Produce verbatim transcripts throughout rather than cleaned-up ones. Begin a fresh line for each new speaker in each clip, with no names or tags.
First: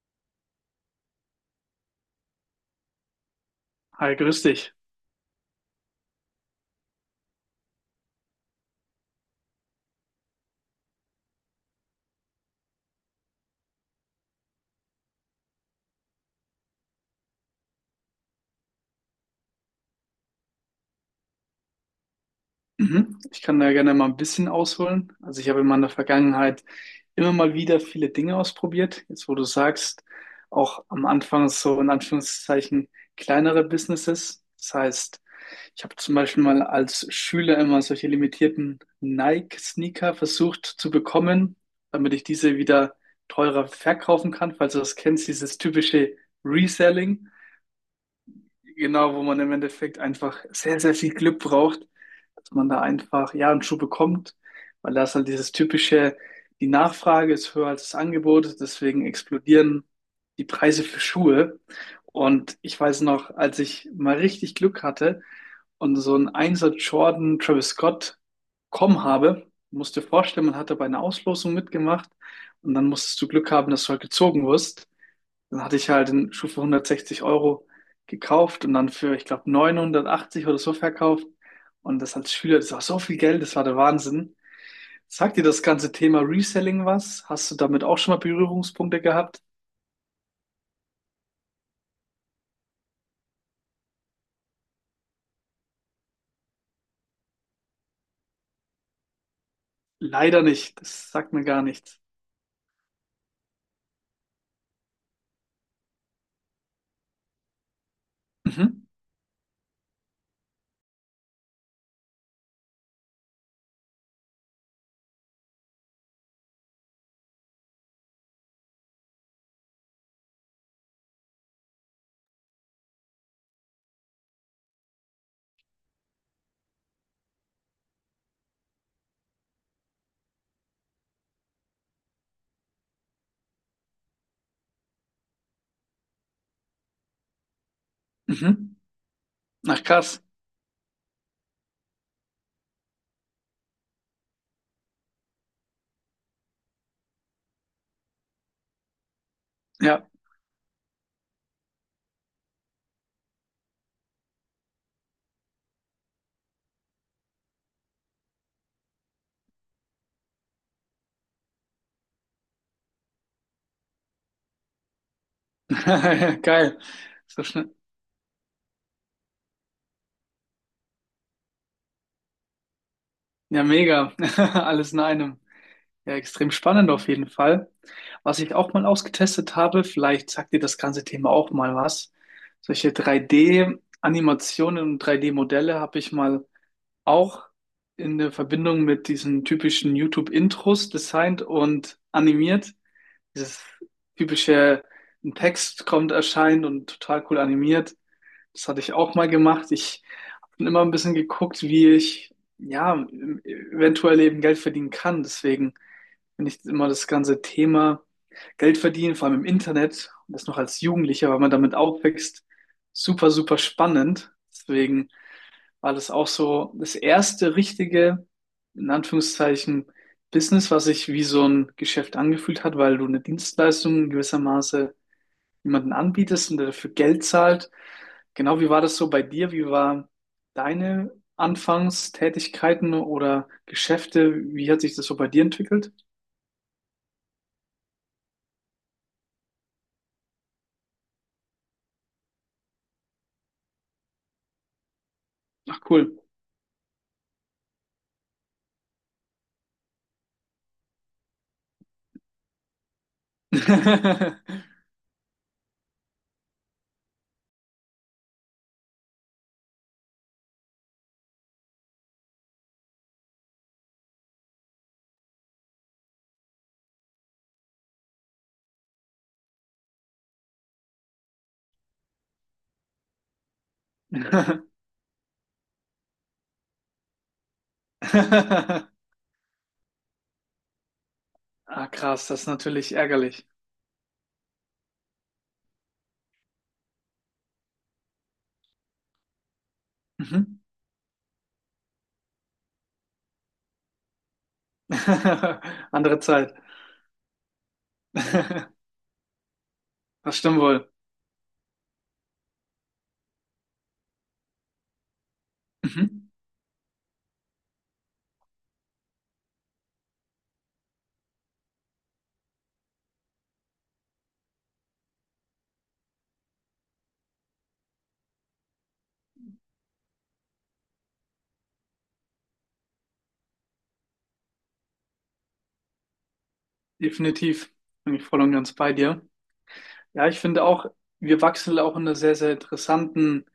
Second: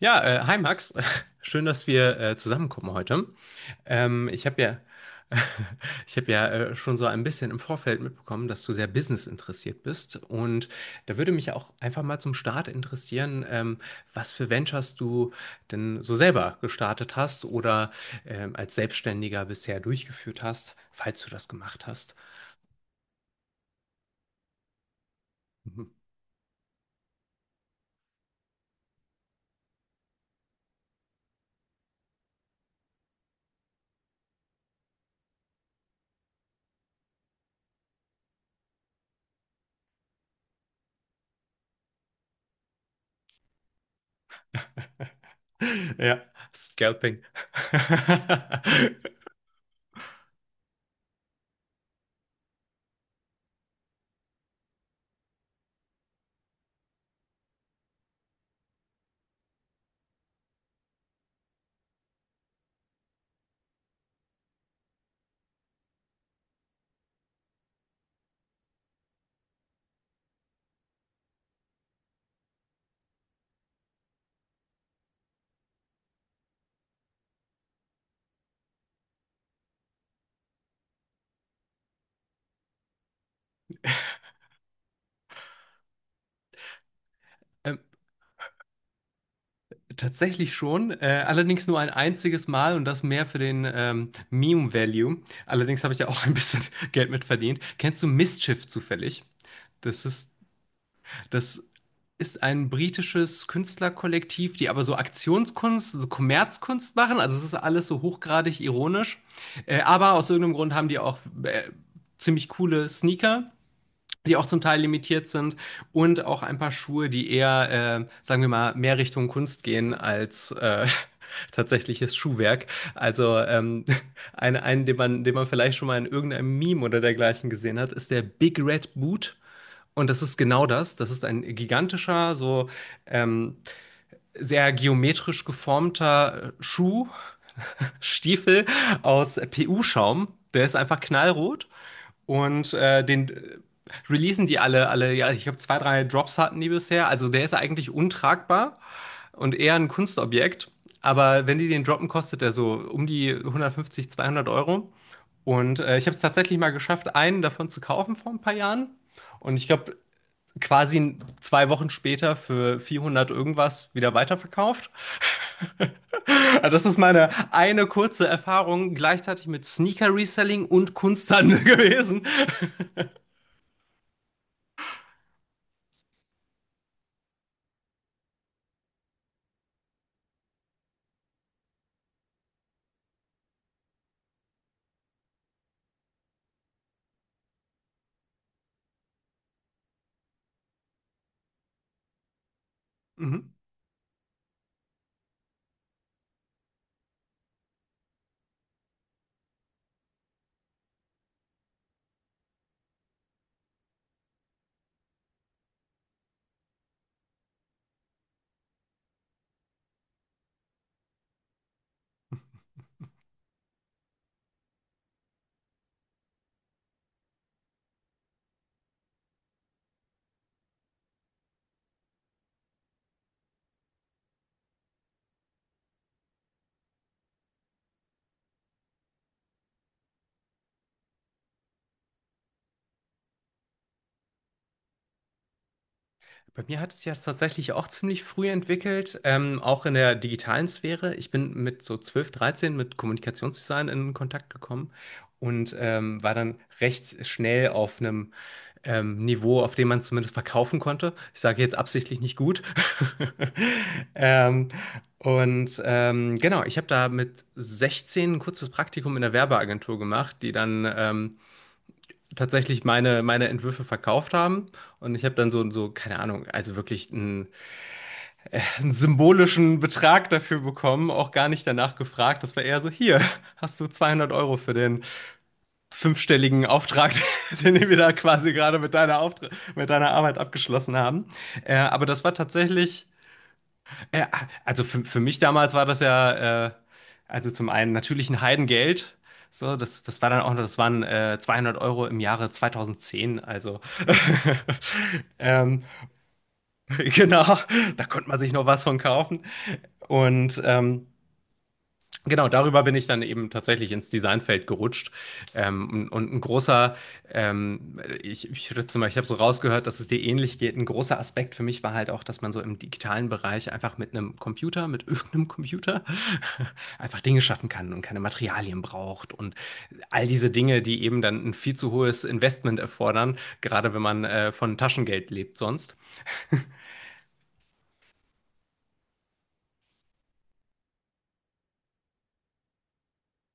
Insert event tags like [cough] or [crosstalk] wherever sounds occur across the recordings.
Ja, äh, hi Max, [laughs] schön, dass wir äh, zusammenkommen heute.
Hi,
Ähm,
grüß
ich habe
dich.
ja, [laughs] ich habe ja äh, schon so ein bisschen im Vorfeld mitbekommen, dass du sehr Business interessiert bist, und da würde mich auch einfach mal zum Start interessieren, ähm, was für Ventures du denn so selber gestartet hast oder ähm, als Selbstständiger bisher durchgeführt hast, falls du das gemacht hast.
Mhm. Ich kann da gerne mal ein bisschen ausholen. Also ich habe in meiner
[laughs]
Vergangenheit immer mal wieder viele Dinge ausprobiert. Jetzt, wo du sagst, auch am Anfang so in Anführungszeichen kleinere Businesses. Das heißt, ich habe zum Beispiel mal als Schüler immer solche limitierten Nike-Sneaker versucht zu bekommen, damit ich diese wieder teurer verkaufen kann. Falls du das kennst, dieses typische
Ja, Scalping.
Reselling.
[laughs]
Genau, wo man im Endeffekt einfach sehr, sehr viel Glück braucht, dass man da einfach ja einen Schuh bekommt, weil da ist halt dieses typische, die Nachfrage ist höher als das Angebot, deswegen explodieren die Preise für Schuhe. Und ich weiß noch, als ich mal richtig Glück hatte und so einen Einser Jordan Travis Scott bekommen habe, musst dir vorstellen, man hatte bei einer Auslosung mitgemacht und dann musstest du Glück haben, dass du halt gezogen wirst. Dann hatte ich halt den Schuh für hundertsechzig Euro gekauft und dann für, ich glaube, neunhundertachtzig oder so verkauft. Und das als Schüler, das war so viel Geld, das war der Wahnsinn. Sagt dir das ganze Thema Reselling was? Hast du
Ähm,
damit auch schon mal Berührungspunkte gehabt?
Tatsächlich schon, äh, allerdings nur ein einziges Mal, und das mehr für den ähm, Meme-Value. Allerdings habe ich ja auch ein bisschen [laughs] Geld mit verdient. Kennst du Mischief zufällig? Das ist,
Leider nicht. Das sagt mir gar
das
nichts.
ist ein britisches Künstlerkollektiv, die aber so Aktionskunst, so Kommerzkunst machen. Also es ist alles so hochgradig
Mhm.
ironisch. Äh, aber aus irgendeinem Grund haben die auch äh, ziemlich coole Sneaker, die auch zum Teil limitiert sind, und auch ein paar Schuhe, die eher, äh, sagen wir mal, mehr Richtung Kunst gehen als äh, [laughs] tatsächliches Schuhwerk. Also ähm, [laughs] ein, einen, den man, den man vielleicht schon mal in irgendeinem Meme oder dergleichen gesehen hat, ist der Big Red Boot. Und das ist genau das. Das ist ein gigantischer, so ähm, sehr geometrisch geformter äh, Schuh, [laughs] Stiefel
Mhm.
aus
Ach, krass.
P U-Schaum. Der ist einfach knallrot. Und äh, den äh, releasen die alle, alle, ja, ich glaube, zwei, drei Drops hatten die bisher. Also der ist eigentlich untragbar und eher ein
Ja.
Kunstobjekt. Aber wenn die den droppen, kostet der so um die hundertfünfzig, zweihundert Euro. Und äh, ich habe es tatsächlich mal geschafft, einen davon zu kaufen vor ein paar Jahren. Und ich glaube, quasi zwei Wochen später für vierhundert irgendwas wieder weiterverkauft. [laughs]
[laughs] Geil.
Das ist meine
So schnell.
eine kurze Erfahrung gleichzeitig mit Sneaker-Reselling und Kunsthandel [laughs] gewesen.
Ja, mega. [laughs] Alles in einem. Ja, extrem spannend auf jeden Fall. Was ich auch mal ausgetestet habe, vielleicht sagt dir das ganze Thema auch mal was. Solche drei D-Animationen und drei D-Modelle habe ich mal auch in der Verbindung mit diesen typischen YouTube-Intros designt und animiert.
Mhm.
Dieses typische, ein Text kommt, erscheint und total cool animiert. Das hatte ich auch mal gemacht. Ich habe immer ein bisschen geguckt, wie ich ja eventuell eben Geld verdienen kann. Deswegen finde ich immer das ganze Thema Geld verdienen, vor allem im Internet und das noch als Jugendlicher, weil man damit aufwächst, super, super spannend. Deswegen war das auch so das erste richtige, in Anführungszeichen, Business, was sich wie so ein Geschäft angefühlt hat, weil du eine Dienstleistung in gewisser Maße jemanden anbietest und der dafür Geld zahlt. Genau, wie war das so bei dir? Wie waren deine Anfangstätigkeiten oder Geschäfte? Wie hat sich das so bei dir entwickelt?
Bei mir hat es sich ja tatsächlich auch ziemlich früh entwickelt, ähm, auch in der digitalen Sphäre. Ich bin mit so zwölf, dreizehn mit Kommunikationsdesign in Kontakt gekommen und
Ach, cool.
ähm, war dann recht schnell auf einem ähm, Niveau, auf dem man zumindest verkaufen konnte. Ich sage jetzt absichtlich nicht gut. [laughs] Ähm,
[laughs]
und ähm, genau, ich habe da mit sechzehn ein kurzes Praktikum in der Werbeagentur gemacht, die dann ähm, tatsächlich meine, meine Entwürfe verkauft haben. Und ich habe dann so, so, keine Ahnung, also wirklich einen, einen symbolischen Betrag dafür bekommen, auch gar nicht danach gefragt. Das war eher so, hier, hast du zweihundert Euro für den fünfstelligen Auftrag, [laughs] den wir da quasi gerade mit deiner, Auftra mit deiner Arbeit abgeschlossen haben. Äh,
Ah,
aber das
krass,
war
das ist natürlich
tatsächlich
ärgerlich.
äh, also für, für mich damals war das ja, äh, also zum einen natürlich ein Heidengeld. So, das, das war dann auch
Mhm.
noch, das waren äh, zweihundert Euro im Jahre zweitausendzehn. Also, [laughs]
[laughs]
ähm,
Andere Zeit.
genau, da konnte man sich noch was
[laughs]
von kaufen.
Das
Und
stimmt wohl.
ähm, genau, darüber bin ich dann eben tatsächlich ins Designfeld gerutscht. Ähm,
Mhm.
und ein großer, ähm, ich, ich würde zum Beispiel, ich habe so rausgehört, dass es dir ähnlich geht. Ein großer Aspekt für mich war halt auch, dass man so im digitalen Bereich einfach mit einem Computer, mit irgendeinem Computer, [laughs] einfach Dinge schaffen kann und keine Materialien braucht und all diese Dinge, die eben dann ein viel zu hohes Investment erfordern, gerade wenn man äh, von Taschengeld lebt sonst. [laughs]
Definitiv. Bin ich voll und ganz bei dir. Ja, ich finde auch, wir wachsen auch in einer sehr, sehr interessanten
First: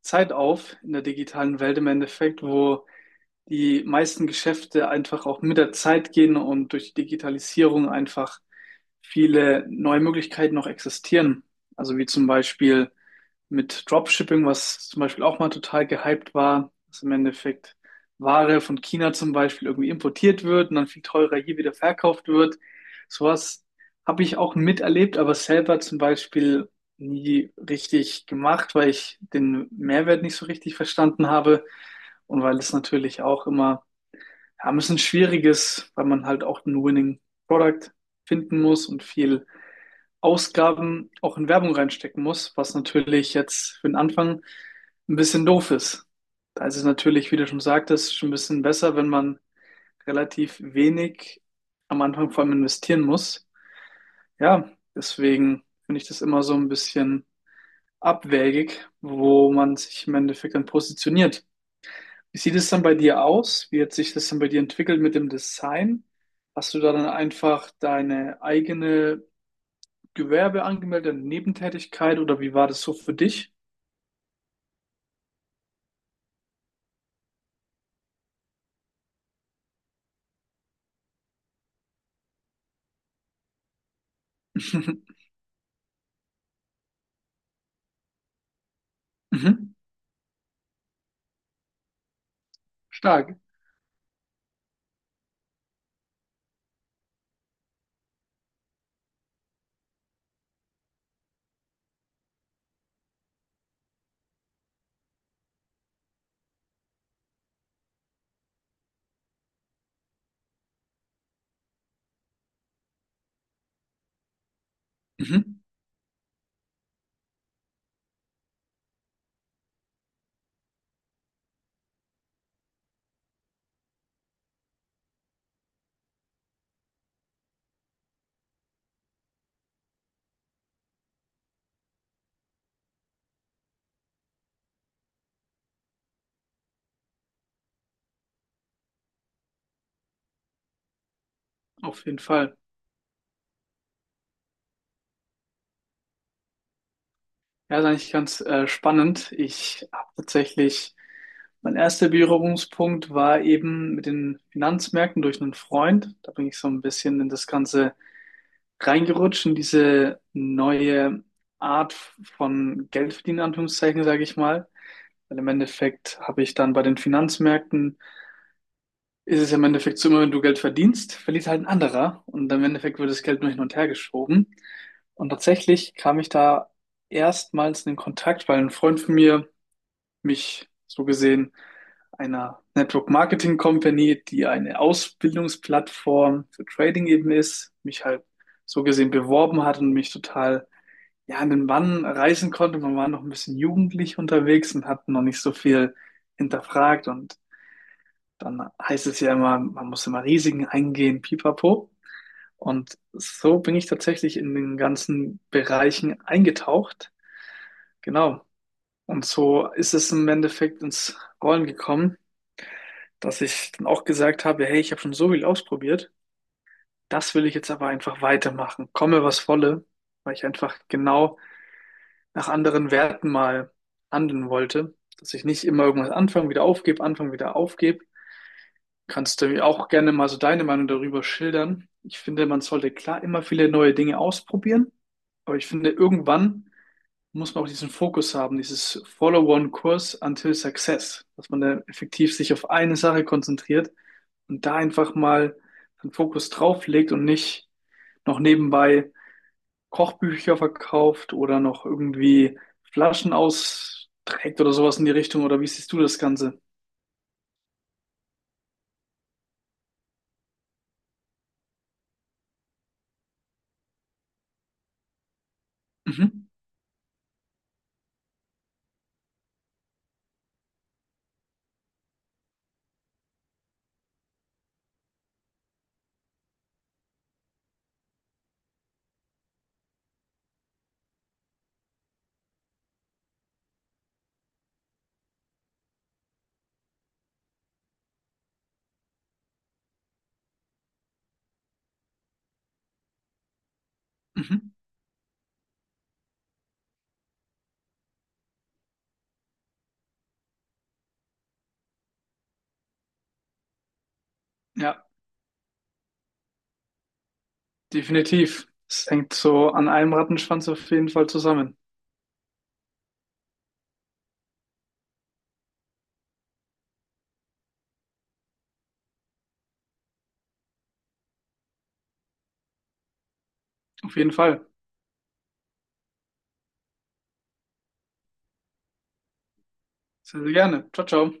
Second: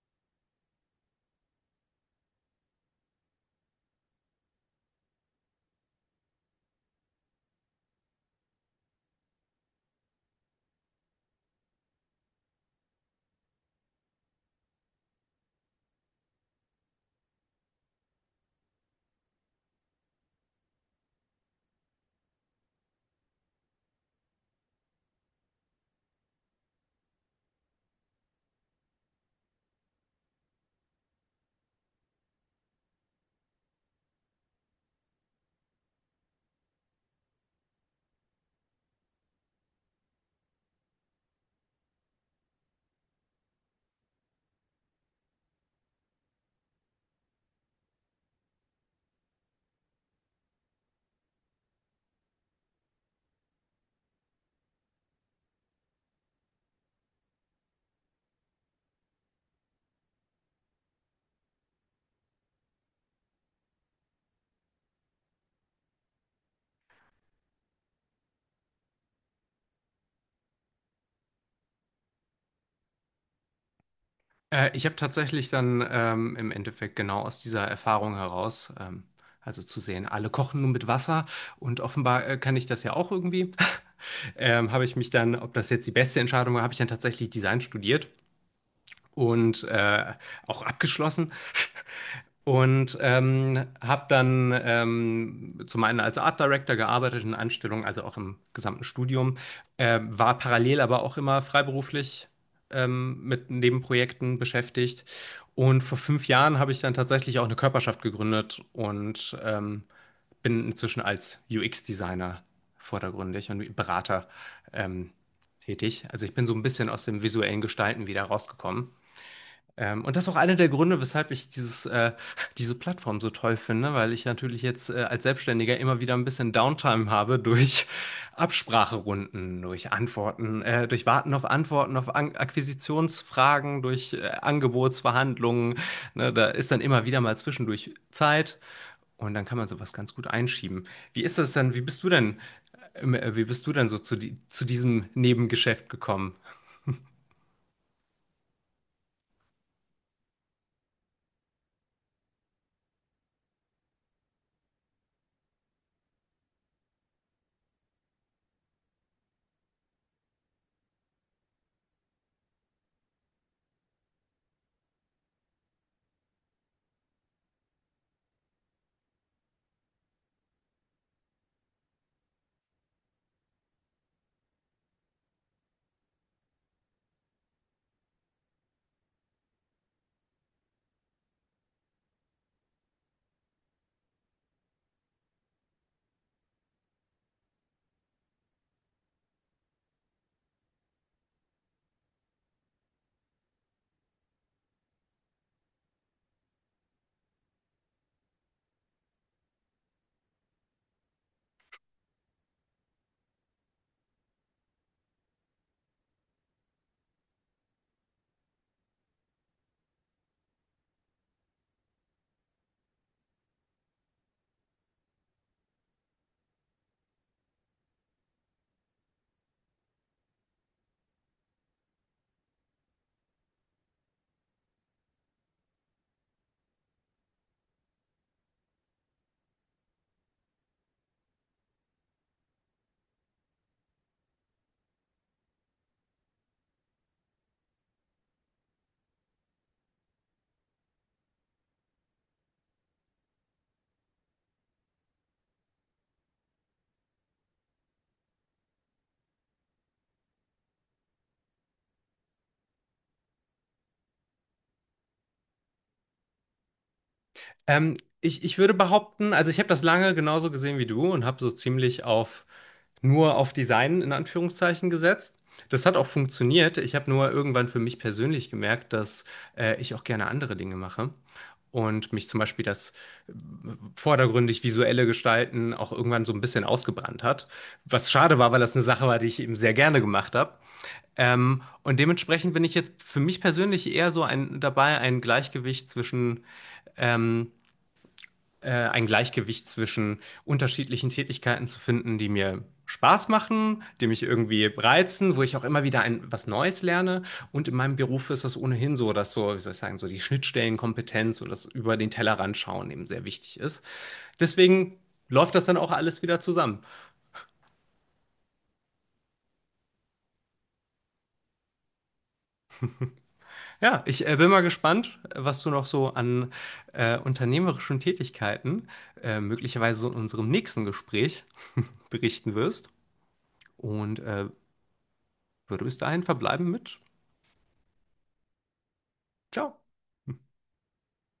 Zeit auf in der digitalen Welt im Endeffekt, wo die meisten Geschäfte einfach auch mit der Zeit gehen und durch die Digitalisierung einfach viele neue Möglichkeiten noch existieren. Also wie zum Beispiel mit Dropshipping, was zum Beispiel auch mal total gehypt war, dass im Endeffekt Ware von China zum Beispiel irgendwie importiert wird und dann viel teurer hier wieder verkauft wird. Sowas habe ich auch miterlebt, aber selber zum Beispiel nie richtig gemacht, weil ich den Mehrwert nicht so richtig verstanden habe und weil es natürlich auch immer ja, ein bisschen schwierig ist, weil man halt auch ein Winning Product finden muss und viel Ausgaben auch in Werbung reinstecken muss, was natürlich jetzt für den Anfang ein bisschen doof ist. Da ist es natürlich, wie du schon sagtest, schon ein bisschen besser, wenn man relativ wenig am Anfang vor allem investieren muss. Ja, deswegen finde ich das immer so ein bisschen abwägig, wo man sich im Endeffekt dann positioniert. Wie sieht es dann bei dir aus? Wie hat sich das dann bei dir entwickelt mit dem Design? Hast du da dann einfach deine eigene Gewerbe angemeldet, eine Nebentätigkeit oder wie war das so für dich?
Äh, ich habe tatsächlich dann ähm, im Endeffekt genau aus dieser Erfahrung heraus, ähm, also zu sehen, alle kochen nur mit Wasser und offenbar äh, kann ich das ja auch irgendwie, [laughs] ähm, habe ich mich
[laughs]
dann, ob das jetzt die beste Entscheidung war, habe ich dann tatsächlich Design studiert und
Mhm.
äh, auch abgeschlossen. Und
Stark.
ähm, habe dann ähm, zum einen als Art Director gearbeitet in Anstellung, also auch im gesamten Studium, äh, war parallel aber auch immer freiberuflich ähm, mit Nebenprojekten beschäftigt. Und vor fünf Jahren habe ich dann tatsächlich auch eine Körperschaft gegründet und ähm, bin inzwischen als U X-Designer vordergründig und Berater ähm,
Mhm.
tätig. Also ich bin so ein bisschen aus dem visuellen Gestalten wieder rausgekommen. Ähm, und das ist auch einer der Gründe, weshalb ich dieses, äh, [laughs] diese Plattform so toll finde, weil ich natürlich jetzt äh, als Selbstständiger immer wieder ein bisschen Downtime habe durch [laughs] Abspracherunden, durch Antworten, äh, durch Warten auf Antworten, auf An Akquisitionsfragen, durch äh, Angebotsverhandlungen. Ne, da ist dann immer wieder mal zwischendurch Zeit, und dann kann man sowas ganz gut einschieben. Wie ist das denn? Wie bist
Auf
du
jeden
denn,
Fall.
ähm, äh, wie bist du denn so zu, die, zu diesem Nebengeschäft gekommen?
Ja, ist eigentlich ganz äh, spannend. Ich habe tatsächlich, mein erster Berührungspunkt war eben mit den Finanzmärkten durch einen Freund. Da bin ich so ein bisschen in das Ganze reingerutscht, in diese neue Art von Geldverdienen, in Anführungszeichen, sage ich mal. Weil im Endeffekt habe ich dann bei den Finanzmärkten ist es ja im Endeffekt so, immer wenn du Geld verdienst, verliert halt ein anderer und im Endeffekt wird das Geld nur hin und her geschoben. Und tatsächlich kam ich da erstmals in den Kontakt, weil ein Freund von mir mich so gesehen einer Network Marketing Company, die eine Ausbildungsplattform für Trading eben ist, mich halt so gesehen beworben hat und mich total ja, an den Bann reißen konnte. Man war noch ein bisschen jugendlich unterwegs und hat noch nicht so viel hinterfragt und dann heißt es ja immer, man muss immer Risiken eingehen, pipapo. Und so bin ich tatsächlich in den ganzen Bereichen eingetaucht. Genau. Und so ist es im Endeffekt ins Rollen gekommen, dass ich dann auch gesagt habe, hey, ich habe schon so viel ausprobiert. Das will ich jetzt aber einfach weitermachen. Komme, was wolle, weil ich einfach genau nach anderen Werten mal handeln wollte, dass ich nicht immer irgendwas anfange, wieder aufgebe, anfange, wieder aufgebe, Kannst du mir auch gerne mal so deine Meinung darüber schildern? Ich finde, man sollte klar immer viele neue Dinge ausprobieren, aber ich finde, irgendwann muss man auch diesen Fokus haben, dieses Follow-on-Kurs until Success, dass man da effektiv sich auf eine Sache konzentriert und da einfach mal den Fokus drauf legt und nicht noch nebenbei Kochbücher verkauft oder noch irgendwie Flaschen austrägt oder sowas in die Richtung. Oder wie siehst du das Ganze?
Ähm, ich, ich würde behaupten, also ich habe das lange genauso gesehen wie du und habe so ziemlich auf nur auf Design in Anführungszeichen gesetzt. Das hat auch
Mhm.
funktioniert. Ich habe nur irgendwann für mich persönlich gemerkt, dass äh, ich auch gerne andere Dinge mache und mich zum Beispiel das vordergründig visuelle Gestalten auch irgendwann so ein bisschen ausgebrannt hat. Was schade war, weil das eine Sache war, die ich eben sehr gerne gemacht habe. Ähm, und dementsprechend bin ich jetzt für mich persönlich eher so ein, dabei, ein Gleichgewicht zwischen ähm, äh, ein Gleichgewicht zwischen unterschiedlichen Tätigkeiten zu finden, die mir Spaß machen, die mich irgendwie
Mhm.
reizen, wo ich auch immer wieder ein, was Neues lerne. Und in meinem Beruf ist das ohnehin so, dass so, wie soll ich sagen, so die Schnittstellenkompetenz oder das über den Tellerrand schauen eben sehr wichtig ist. Deswegen
Ja.
läuft das dann auch alles wieder zusammen.
Definitiv. Es hängt so an einem Rattenschwanz auf jeden Fall zusammen.
Ja, ich äh, bin mal gespannt, was du noch so an äh, unternehmerischen Tätigkeiten äh, möglicherweise so in unserem nächsten Gespräch [laughs] berichten wirst.
Auf
Und
jeden
äh,
Fall.
würde bis dahin verbleiben mit Ciao.
Sehr, sehr gerne. Ciao, ciao.